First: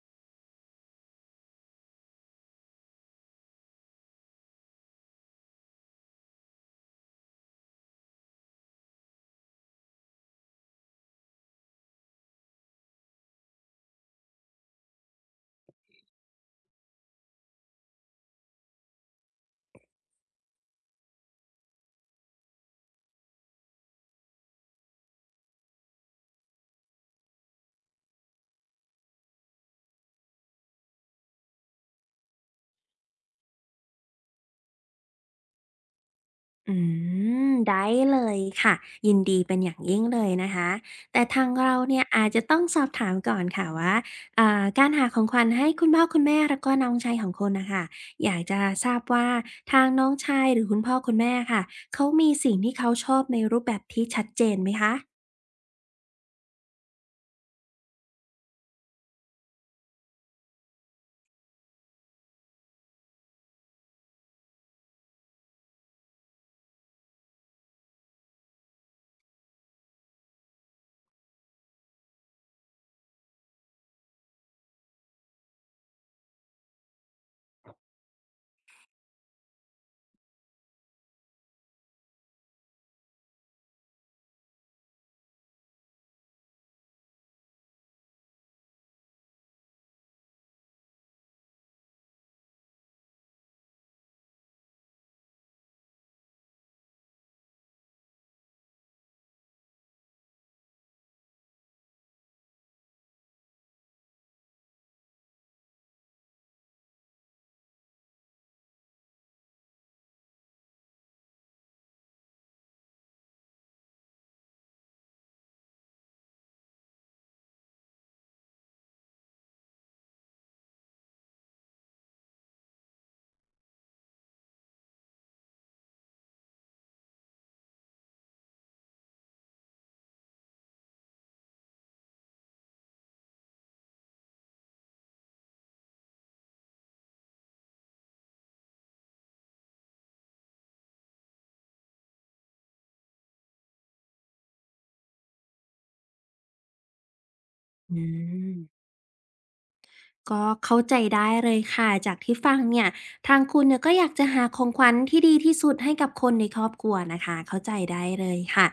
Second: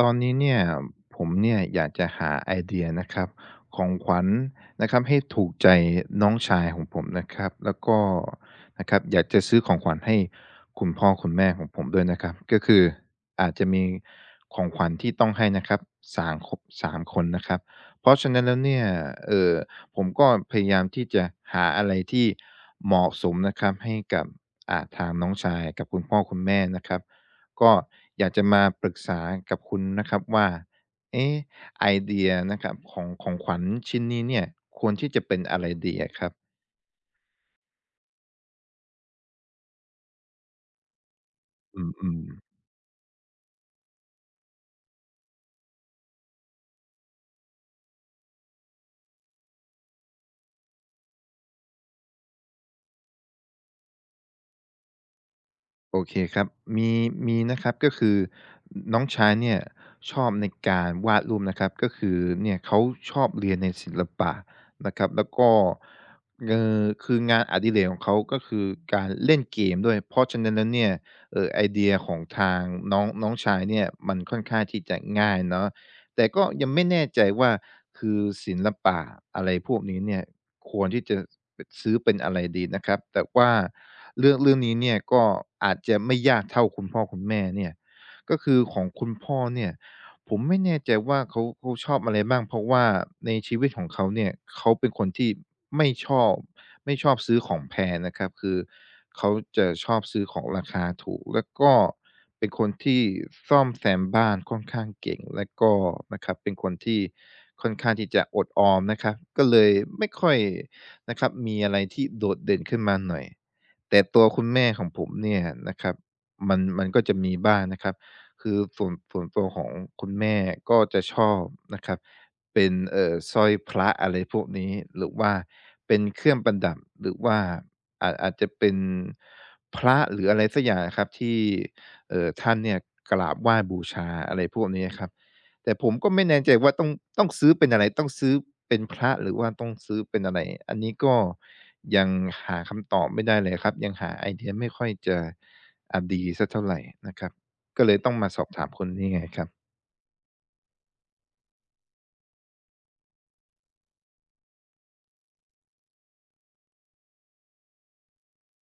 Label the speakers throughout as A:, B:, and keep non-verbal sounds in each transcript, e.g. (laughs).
A: ตอนนี้เนี่ยผมเนี่ยอยากจะหาไอเดียนะครับของขวัญนะครับให้ถูกใจน้องชายของผมนะครับแล้วก็นะครับอยากจะซื้อของขวัญให้คุณพ่อคุณแม่ของผมด้วยนะครับก็คืออาจจะมีของขวัญที่ต้องให้นะครับสามคนสามคนนะครับเพราะฉะนั้นแล้วเนี่ยเออผมก็พยายามที่จะหาอะไรที่เหมาะสมนะครับให้กับทางน้องชายกับคุณพ่อคุณแม่นะครับ ก็อยากจะมาปรึกษากับคุณนะครับว่าเอ๊ะไอเดียนะครับของของขวัญชิ้นนี้เนี่ยควรที่จะเป็นอะไรดีอะครับ
B: อืมได้เลยค่ะยินดีเป็นอย่างยิ่งเลยนะคะแต่ทางเราเนี่ย
A: อืม
B: อาจจะต้อ
A: ๆ
B: งสอบถามก่อนค่ะว่าการหาของขวัญให้คุณพ่อคุณแม่แล้วก็น้องชายของคุณนะคะอยากจะทราบว่าทางน้องชายหรือคุณพ่อคุณแม่ค่ะเขามีสิ่งที่เขาชอบในรูปแบบที่ชัดเจนไหมคะ
A: โอเคครับมีมีนะครับก็คือน้องชายเนี่ยชอบในการวาดรูปนะครับก็คือเนี่ยเขาชอบเรียนในศิลปะนะครับแล้วก็คืองานอดิเรกของเขาก็คือการเล่นเกมด้วยเพราะฉะนั้นแล้วเนี่ยไอเดียของทางน้องน้องชายเนี่ยมันค่อนข้างที่จะง่ายเนาะ แต่ก็ยังไม่แน่ใจว่าคือศิลปะอะไรพวกนี้เนี่ยควรที่จะปซื้อเป็นอะไรดีนะครับแต่ว่าเรื่องนี้เนี่ยก็อาจจะไม่ยากเท่าคุณพ่อคุณแม่เนี่ยก็คือของคุณพ่อเนี่ย ผมไม่แน่ใจว่าเขาชอบอะไรบ้างเพราะว่าในชีวิตของเขาเนี่ยเขาเป็นคนที่ไม่ชอบไม่ชอบซื้อของแพงนะครับคือเขาจะชอบซื้อของราคาถูกแล้วก็เป็นคนที่ซ่อมแซมบ้านค่อนข้างเก่งและก็นะครับเป็นคนที่ค่อนข้างที่จะอดออมนะครับก็เลยไม่ค่อยนะครับมีอะไรที่โดดเด่นขึ้นมาหน่อยแต่ตัวคุณแม่ของผมเนี่ยนะครับมันก็จะมีบ้างนะครับ คือส่วนตัวของคุณแม่ก็จะชอบนะครับเป็นสร้อยพระอะไรพวกนี้หรือว่าเป็นเครื่องประดับหรือว่าอาจจะเป็นพระหรืออะไรสักอย่างครับที่ท่านเนี่ยกราบไหว้บูชาอะไรพวกนี้ครับแต่ผมก็ไม่แน่ใจว่าต้องซื้อเป็นอะไรต้องซื้อเป็นพระหรือว่าต้องซื้อเป็นอะไรอันนี้ก็ยังหาคำตอบไม่ได้เลยครับยังหาไอเดียไม่ค่อยจะดีสักเท่าไหรนะครับ ก็เล
B: อื
A: ยต้องมาสอบ
B: ม
A: ถามคุณนี่ไงครับ
B: ก็เข้าใจได้เลยค่ะจากที่ฟังเนี่ยทางคุณเนี่ยก็อยากจะหาของขวัญที่ดีที่สุดให้กับคนในครอบครัวนะคะเข้าใจได้เลยค่ะ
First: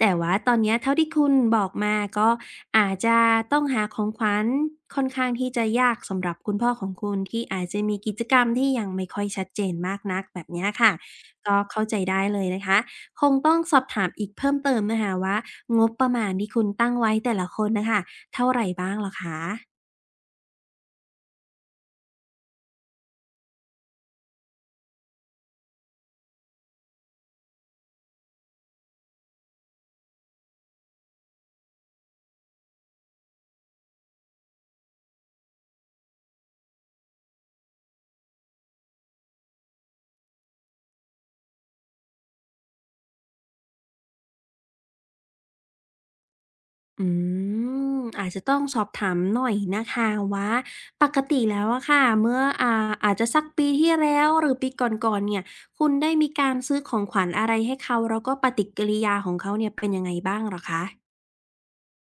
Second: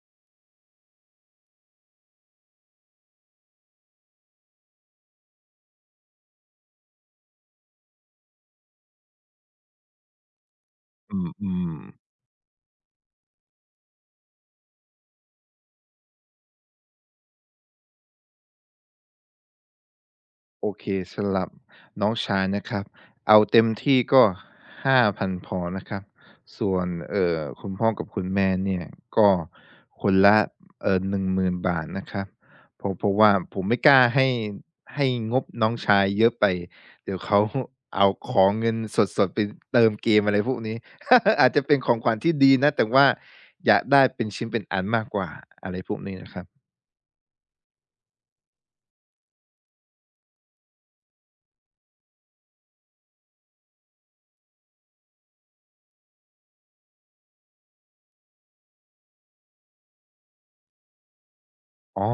B: แต่ว่าตอนเนี้ยเท่าที่คุณบอกมาก็อาจจะต้องหาของขวัญค่อนข้างที่จะยากสำหรับคุณพ่อของคุณที่อาจจะมีกิจกรรมที่ยังไม่ค่อยชัดเจนมากนักแบบเนี้ยค่ะ
A: อืมอื
B: ก็
A: ม
B: เข้าใจได้เลยนะคะคงต้องสอบถามอีกเพิ่มเติมนะคะว่างบประมาณที่คุณตั้งไว้แต่ละคนนะคะเท่าไหร่บ้างเหรอคะ
A: โอเคสำหรับน้องชายนะครับ เอาเต็มที่ก็5,000พอนะครับส่วนคุณพ่อกับคุณแม่เนี่ยก็คนละหนึ่งหมื่นบาทนะครับเพราะว่าผมไม่กล้าให้ให้งบน้องชายเยอะไป เดี๋ยวเขา (laughs) เอาของเงินสดๆไปเติมเกมอะไรพวกนี้ (laughs) อาจจะเป็นของขวัญที่ดีนะ แต่ว่าอยากได้เป็นชิ้นเป็นอันมากกว่าอะไรพวกนี้นะครับ
B: อืมอาจจะต้องสอบถามหน่อยนะคะว่าปกติแล้วอะค่ะเมื่ออาจจะสักปีที่แล้วหรือปีก่อนๆเนี่ยคุณได้มีการซื้อของขวัญอะไรให้เขาแล้วก็ปฏิกิริยาของเขาเนี่ยเป็นยังไงบ้างเหรอคะ
A: อ๋อ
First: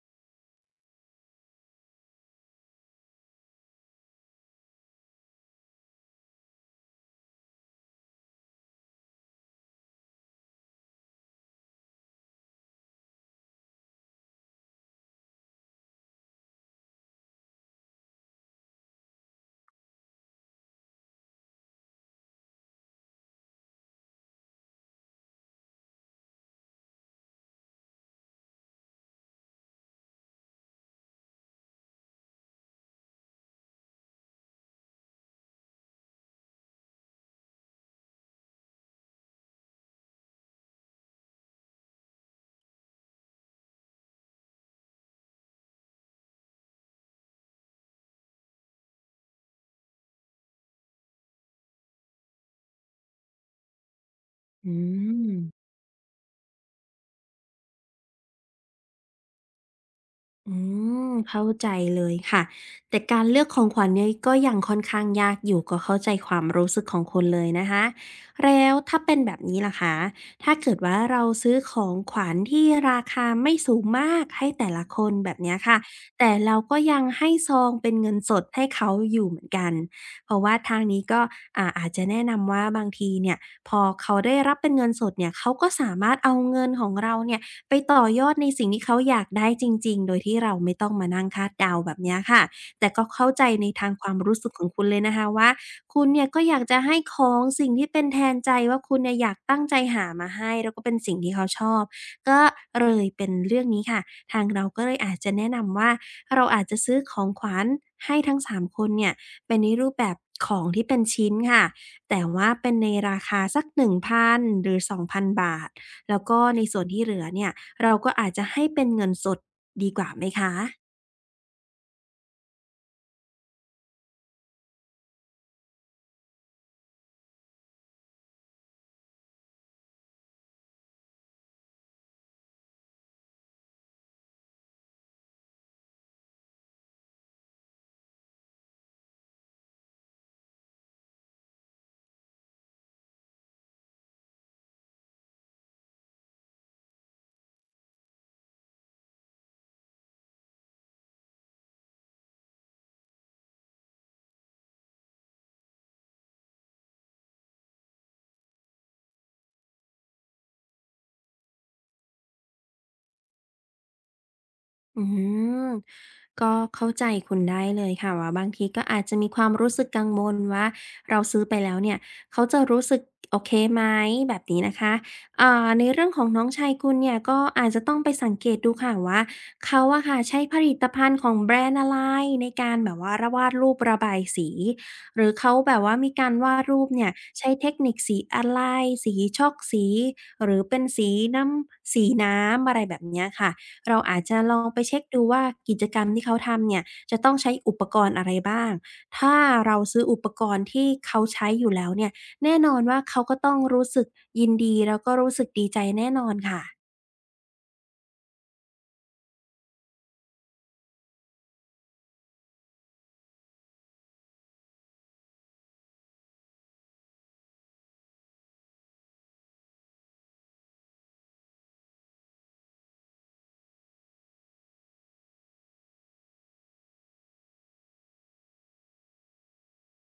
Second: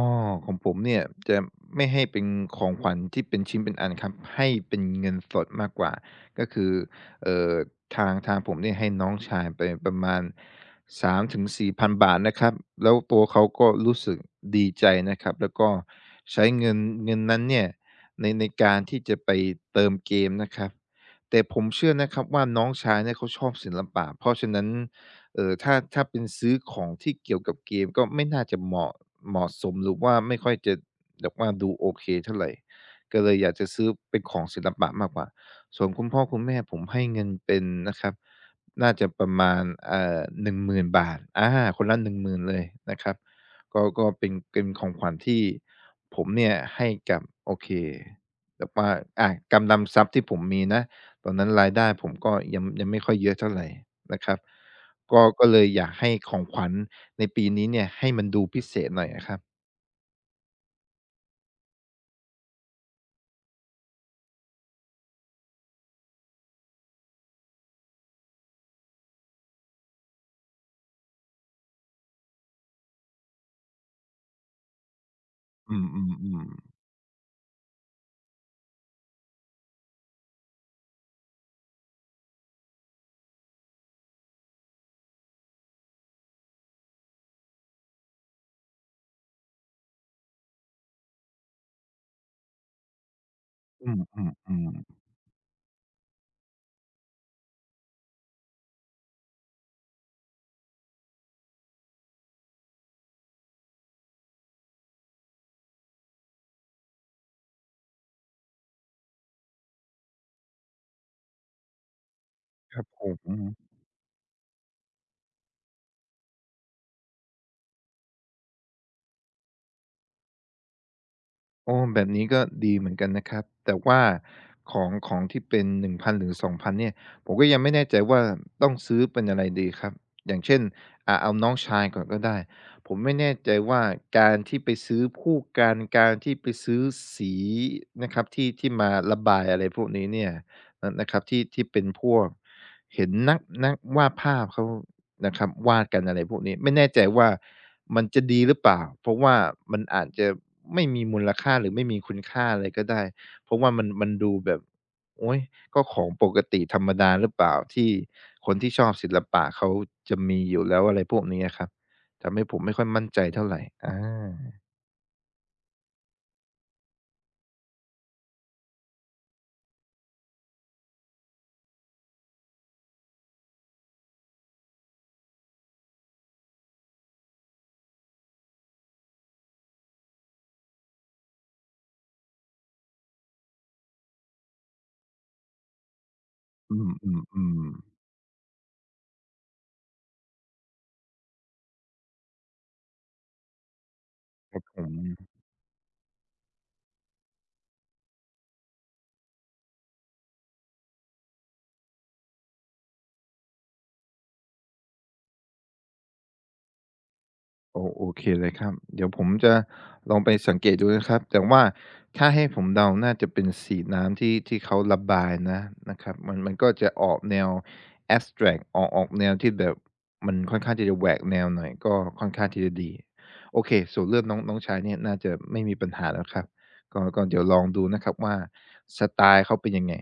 A: ของผมเนี่ยจะไม่ให้เป็นของขวัญที่เป็นชิ้นเป็นอันครับให้เป็นเงินสดมากกว่าก็คือเอ่อทางผมเนี่ยให้น้องชายไปประมาณ฿3,000-4,000นบาทนะครับแล้วตัวเขาก็รู้สึกดีใจนะครับแล้วก็ใช้เงินเงินนั้นเนี่ยในการที่จะไปเติมเกมนะครับแต่ผมเชื่อนะครับว่าน้องชายเนี่ยเขาชอบศิลปะเพราะฉะนั้น ถ้าเป็นซื้อของที่เกี่ยวกับเกมก็ไม่น่าจะเหมาะสมหรือว่าไม่ค่อยจะแบบว่าดูโอเคเท่าไหร่ก็เลยอยากจะซื้อเป็นของศิลปะมากกว่าส่วนคุณพ่อคุณแม่ผมให้เงินเป็นนะครับน่าจะประมาณหนึ่งหมื่นบาทคนละหนึ่งหมื่นเลยนะครับก็เป็นของขวัญที่ผมเนี่ยให้กับโอเคแบบว่ากำลังทรัพย์ที่ผมมีนะ ตอนนั้นรายได้ผมก็ยังไม่ค่อยเยอะเท่าไรนะครับ
B: อื
A: ก็
B: ม
A: ก็เลยอยากให้ของขวัญในปีนี้เนี่ยให้มันดูพิเศษหน่อยอะครับ
B: อืมเข้าใจเลยค่ะแต่การเลือกของขวัญเนี่ยก็ยังค่อนข้างยากอยู่ก็เข้าใจความรู้สึกของคนเลยนะคะแล้วถ้าเป็นแบบนี้ล่ะคะถ้าเกิดว่าเราซื้อของขวัญที่ราคาไม่สูงมากให้แต่ละคนแบบเนี้ย
A: อื
B: ค่ะแต่
A: ม
B: เรา
A: ๆ
B: ก็ยังให้ซองเป็นเงินสดให้เขาอยู่เหมือนกันเพราะว่าทางนี้ก็อาจจะแนะนำว่าบางทีเนี่ยพอเขาได้รับเป็นเงินสดเนี่ยเขาก็สามารถเอาเงินของเราเนี่ย ไปต่อยอดในสิ่งที่เขาอยากได้จริงๆโดยที่เราไม่ต้องมานั่งคาดเดาแบบเนี้ยค่ะแต่ก็เข้าใจใน
A: ๆ
B: ทางความรู้สึก
A: อื
B: ของ
A: ม
B: คุณเลยนะคะว่าคุณเนี่ยก็อยากจะให้ของสิ่งที่เป็นแทนใจว่าคุณเนี่ยอยากตั้งใจหามาให้แล้วก็เป็นสิ่งที่เขาชอบก็เลยเป็นเรื่องนี้ค่ะทางเราก็เลยอาจจะแนะนำว่าเราอาจจะซื้อของขวัญให้ทั้งสามคนเนี่ยเป็นในรูปแบบของที่เป็นชิ้นค่ะแต่ว่า
A: ๆ
B: เป็
A: ๆ
B: น
A: ครับ
B: ใน
A: ผ
B: ราคา
A: ม
B: สัก1พันหรือสอง0 0 0บาท แล้วก็ในส่วนที่เหลือเนี่ยเราก็อาจจะให้เป็นเงินสดดีกว่าไหมคะ
A: โอ๋แบบนี้ก็ดีเหมือนกันนะครับแต่ว่าของของที่เป็น1,000หรือ2,000เนี่ยผมก็ยังไม่แน่ใจว่าต้องซื้อเป็นอะไรดีครับอย่างเช่นเอาน้องชายก่อนก็ได้ผมไม่แน่ใจว่าการที่ไปซื้อคู่กันการที่ไปซื้อสีนะครับที่ที่มาระบายอะไรพวกนี้เนี่ยนนะครับที่ที่เป็นพวกเห็นนักวาดภาพเขานะครับวาดกันอะไรพวกนี้ไม่แน่ใจว่า มันจะดีหรือเปล่าเพราะว่ามันอาจจะไม่มีมูลค่าหรือไม่มีคุณค่าอะไรก็ได้เพราะว่ามันดูแบบโอ๊ยก็ของปกติธรรมดาหรือเปล่าที่คนที่ชอบศิลปะเขาจะมีอยู่แล้วอะไรพวกนี้อะครับทำให้ผมไม่ค่อยมั่นใจเท่าไรอา
B: อืมก็เข้าใจคุณได้เลยค่ะว่าบางทีก็อาจจะมีความรู้สึกกังวลว่าเราซื้อไปแล้วเนี่ยเขาจะรู้สึกโอเคไหมแบบนี้นะคะในเรื่องของน้องชายคุณเนี่ยก็อาจจะต้องไปสังเกตดูค่ะว่าเขาอะค่ะใช้ผลิตภัณฑ์ของแบรนด์อะไรในการแบบว่าระวาดรูประบายสีหรือเขาแบบว่ามีการวาด
A: อื
B: รูปเนี่ยใช้
A: ม
B: เทค
A: ๆ
B: นิค
A: ๆ
B: สีอะไรสีช็อกสีหรือเป็นสีน้ำสีน้ำอะไรแบบเนี้ยค่ะ เราอาจจะลองไป
A: อื
B: เช็คดู
A: ม
B: ว่ากิจกรรมที่เขาทำเนี่ยจะต้องใช้อุปกรณ์อะไรบ้าง ถ้าเราซื้ออุปกรณ์ที่เขาใช้อยู่แล้วเนี่ยแน่นอนว่าเขาก็ต้องรู้สึกยินดีแล้วก็รู้สึกดีใจแน่นอนค่ะ
A: โอ้โอเคเลยครับเดี๋ยวผมจะลองไปสังเกตดูนะครับแต่ว่าถ้าให้ผมเดาน่าจะเป็นสีน้ำที่เขาระบายนะนะครับมันก็จะออกแนวแอบสแตรกต์ออกแนวที่แบบมันค่อนข้างที่จะแหวกแนวหน่อยก็ค่อนข้างที่จะดีโอเคส่วนเรื่องน้องน้องชายเนี่ยน่าจะไม่มีปัญหาแล้วครับก็เดี๋ยวลองดูนะครับว่าสไตล์เขาเป็นยังไง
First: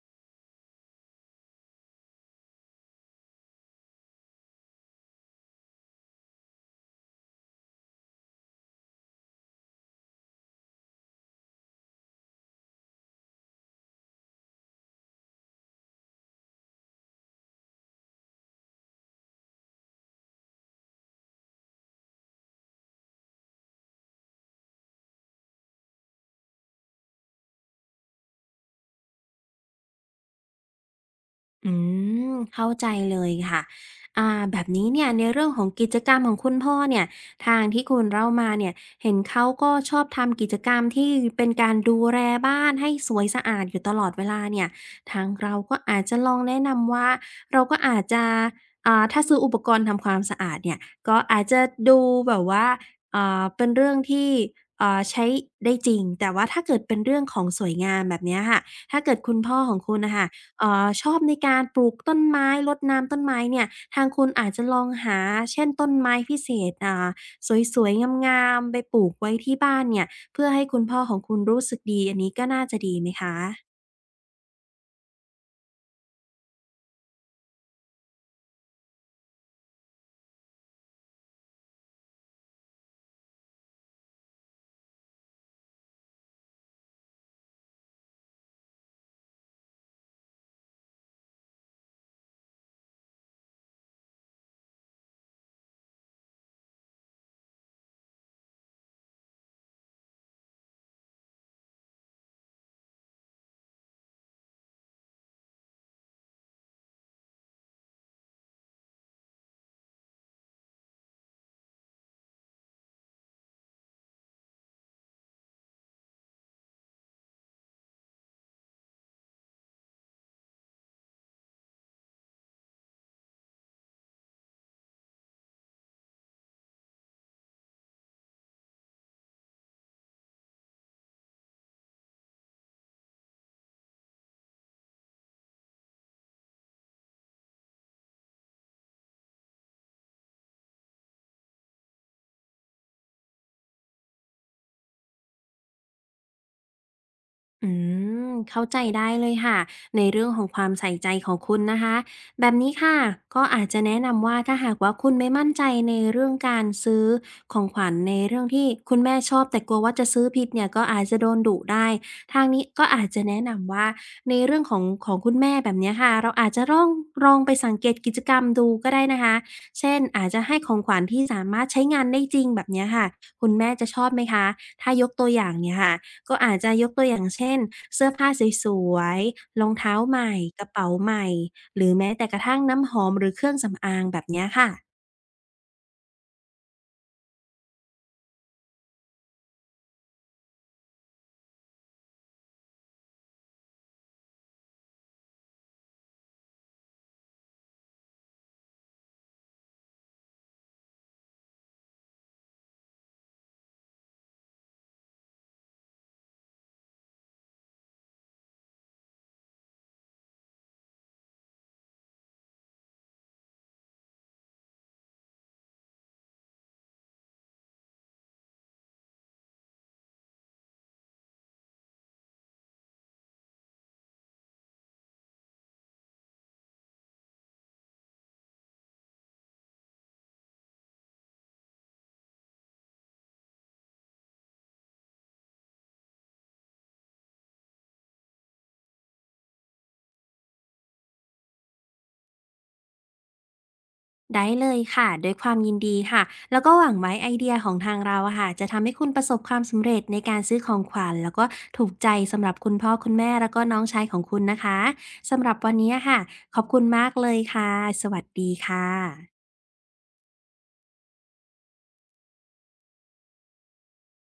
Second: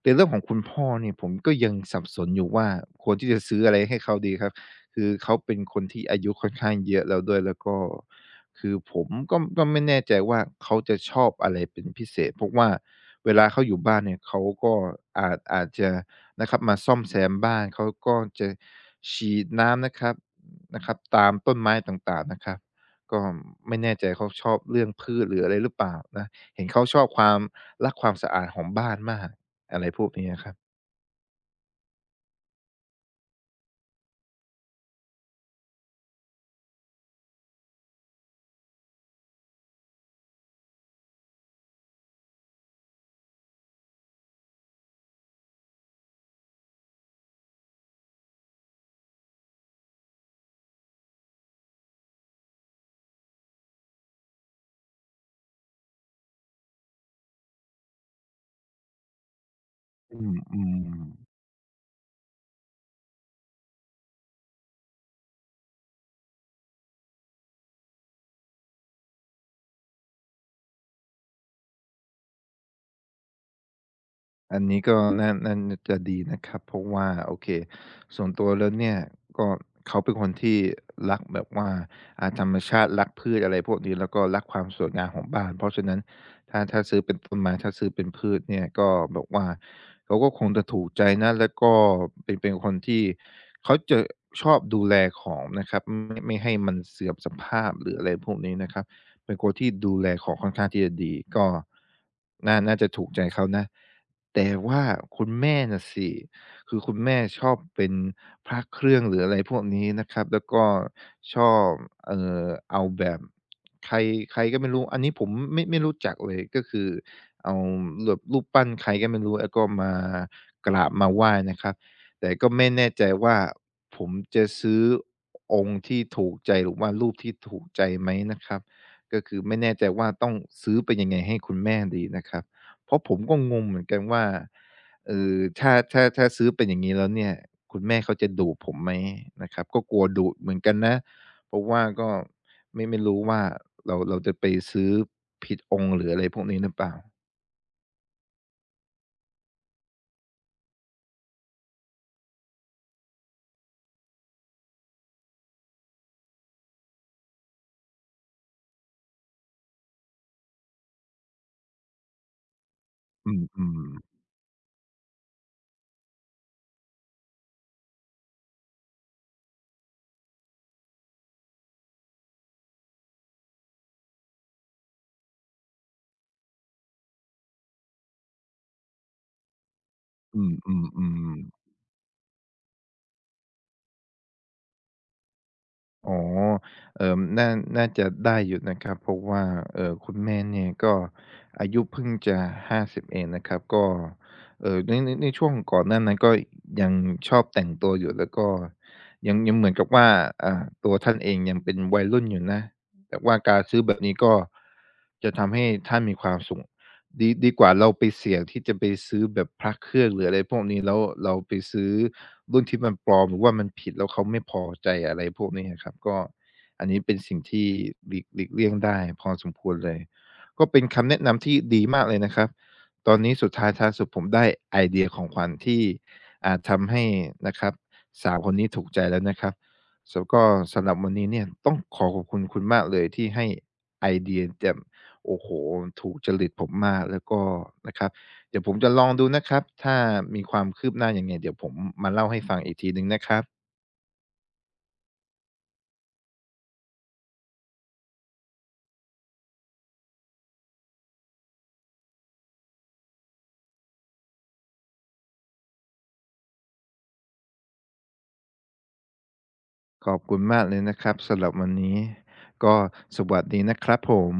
A: แต่เรื่องของคุณพ่อเนี่ยผมก็ยังสับสนอยู่ว่าควรที่จะซื้ออะไรให้เขาดีครับ คือเขาเป็นคนที่อายุค่อนข้างเยอะแล้วด้วยแล้วก็คือผมก็ไม่แน่ใจว่าเขาจะชอบอะไรเป็นพิเศษเพราะว่าเวลาเขาอยู่บ้านเนี่ยเขาก็อาจจะนะครับมาซ่อมแซมบ้านเขาก็จะฉีดน้ำนะครับนะครับตามต้นไม้ต่างๆนะครับก็ไม่แน่ใจเขาชอบเรื่องพืชหรืออะไรหรือเปล่านะเห็นเขาชอบความรักความสะอาดของบ้านมากอะไรพวกนี้อะครับ
B: อืมเข้าใจเลยค่ะแบบนี้เนี่ยในเรื่องของกิจกรรมของคุณพ่อเนี่ยทางที่คุณเล่ามาเนี่ยเห็นเขาก็ชอบทำกิจกรรมที่เป็นการดูแลบ้านให้สวยสะอาดอยู่ตลอดเวลาเนี่ยทางเราก็อาจจะลองแนะนำว่าเราก็อาจจะถ้าซื้ออุปกรณ์ทำความสะอาดเนี่ยก็อาจจะดูแบบว่าเป็นเรื่องที่ใช้ได้จริงแต่ว่าถ้าเกิดเป็นเรื่องของสวยงามแบบเนี้ยค่ะถ้าเกิดคุณพ่อของคุณ
A: อ
B: นะคะ
A: ื
B: ช
A: ม
B: อบใน
A: ๆ
B: การปลูกต้นไม้รดน้ำต้นไม้เนี่ยทางคุณอาจจะลองหาเช่นต้นไม้พิเศษสวยๆงามๆไปปลูกไว้ที่บ้านเนี่ยเพื่อให้คุณพ่อของคุณรู้สึกดีอันนี้ก็น่าจะดีไหมคะ
A: อันนี้ก็น่าจะดีนะครับเพราะว่าโอเคส่วนตัวแล้วเนี่ยก็เขาเป็นคนที่รักแบบว่าธรรมชาติรักพืชอะไรพวกนี้แล้วก็รักความสวยงามของบ้านเพราะฉะนั้นถ้าซื้อเป็นต้นไม้ถ้าซื้อเป็นพืชเนี่ยก็แบบว่าเขาก็คงจะถูกใจนะแล้วก็เป็นคนที่เขาจะชอบดูแลของนะครับไม่ให้มันเสื่อมสภาพหรืออะไรพวกนี้นะครับ เป็นคนที่ดูแลของค่อนข้างที่จะดีก็น่าจะถูกใจเขานะแต่ว่าคุณแม่น่ะสิคือคุณแม่ชอบเป็นพระเครื่องหรืออะไรพวกนี้นะครับแล้วก็ชอบเอ่อเอาแบบใครใครก็ไม่รู้อันนี้ผมไม่รู้จักเลยก็คือเอาแบบรูปปั้นใครก็ไม่รู้แล้วก็มากราบมาไหว้นะครับแต่ก็ไม่แน่ใจว่าผมจะซื้อองค์ที่ถูกใจหรือว่ารูปที่ถูกใจไหมนะครับ ก็คือไม่แน่ใจว่าต้องซื้อไปยังไงให้คุณแม่ดีนะครับเพราะผมก็งงเหมือนกันว่าเออถ้าซื้อเป็นอย่างงี้แล้วเนี่ยคุณแม่เขาจะดุผมไหมนะครับก็กลัวดุเหมือนกันนะเพราะว่าก็ไม่รู้ว่าเราจะไปซื้อผิดองค์หรืออะไรพวกนี้หรือเปล่า
B: อืมเข้าใจได้เลยค่ะในเรื่องของความใส่ใจของคุณนะคะแบบนี้ค่ะก็อาจจะแนะนำว่าถ้าหากว่าคุณไม่มั่นใจในเรื่องการซื้อของขวัญในเรื่องที่คุณแม่ชอบแต่กลัวว่าจะซื้อผิดเนี่ยก็อาจจะโดนดุได้ทางนี้ก็อาจจะ
A: อื
B: แนะนำว่า
A: ม
B: ในเรื่องของของคุณแม่แบบเนี้ยค่ะเราอาจจะร่องลองไปสังเกตกิจกรรมดูก็ได้นะคะเช่นอาจจะให้ของขวัญที่สามารถใช้งานได้จริงแบบเนี้ยค่ะคุณแม่จะชอบไหมคะถ้ายกตัวอย่างเนี่ยค่ะ ก็อาจจะยกตัวอย่างเช่นเสื้อผ้าสวยๆรองเท้าใหม่
A: ๆอื
B: กระเป๋าให
A: ม
B: ม่
A: ๆๆ
B: หรือแม้แต่กระทั่งน้ำหอมหรือเครื่องสำอางแบบเนี้ยค่ะ
A: อ๋อเอ่อน่าน่าจะได้อยู่นะครับ เพราะว่าคุณแม่เนี่ยก็ อายุเพิ่งจะ5บเองนะครับ ก็ในช่วงก่อนหน้านั้นก็ ยังชอบแต่งตัวอยู่แล้วก็ ยังเหมือนกับว่าตัวท่านเองยังเป็นวัยรุ่นอยู่นะ แต่ว่าการซื้อแบบนี้ก็ จะทำให้ท่านมีความสุข ดีกว่าเราไปเสี่ยงที่จะไปซื้อแบบพระเครื่องหรืออะไรพวกนี้แล้วเราไปซื้อรุ่นที่มันปลอมหรือว่ามันผิดแล้วเขาไม่พอใจอะไรพวกนี้อะครับก็อันนี้เป็นสิ่งที่หลีกเลี่ยงได้พอสมควรเลยก็เป็นคำแนะนำที่ดีมากเลยนะครับตอนนี้สุดท้ายท้ายสุดผมได้ไอเดียของขวัญที่ทำให้นะครับสาวคนนี้ถูกใจแล้วนะครับแล้วก็สำหรับวันนี้เนี่ยต้องขอบคุณคุณมากเลยที่ให้ไอเดียแจ่ม โอ้โฮถูกจริตผมมาก แล้วก็นะครับ เดี๋ยวผมจะลองดูนะครับ ถ้ามีความคืบหน้ายังไงเดี๋ยวผมมาเล่าให้ฟังอีกทีหนึ่งนะครับ
B: ได้เลยค่ะด้วยความยินดีค่ะแล้วก็หวังไว้ไอเดียของทางเราอะค่ะจะทำให้คุณประสบความสำเร็จในการซื้อของขวัญแล้วก็ถูกใจสำหรับคุณพ่อคุณแม่แล้วก็น้องชายของคุณนะคะสำหรับวันนี้ค่ะขอบคุณมากเลยค่ะสวัสดีค่ะ
A: ขอบคุณมากเลยนะครับสำหรับวันนี้ ก็สวัสดีนะครับผม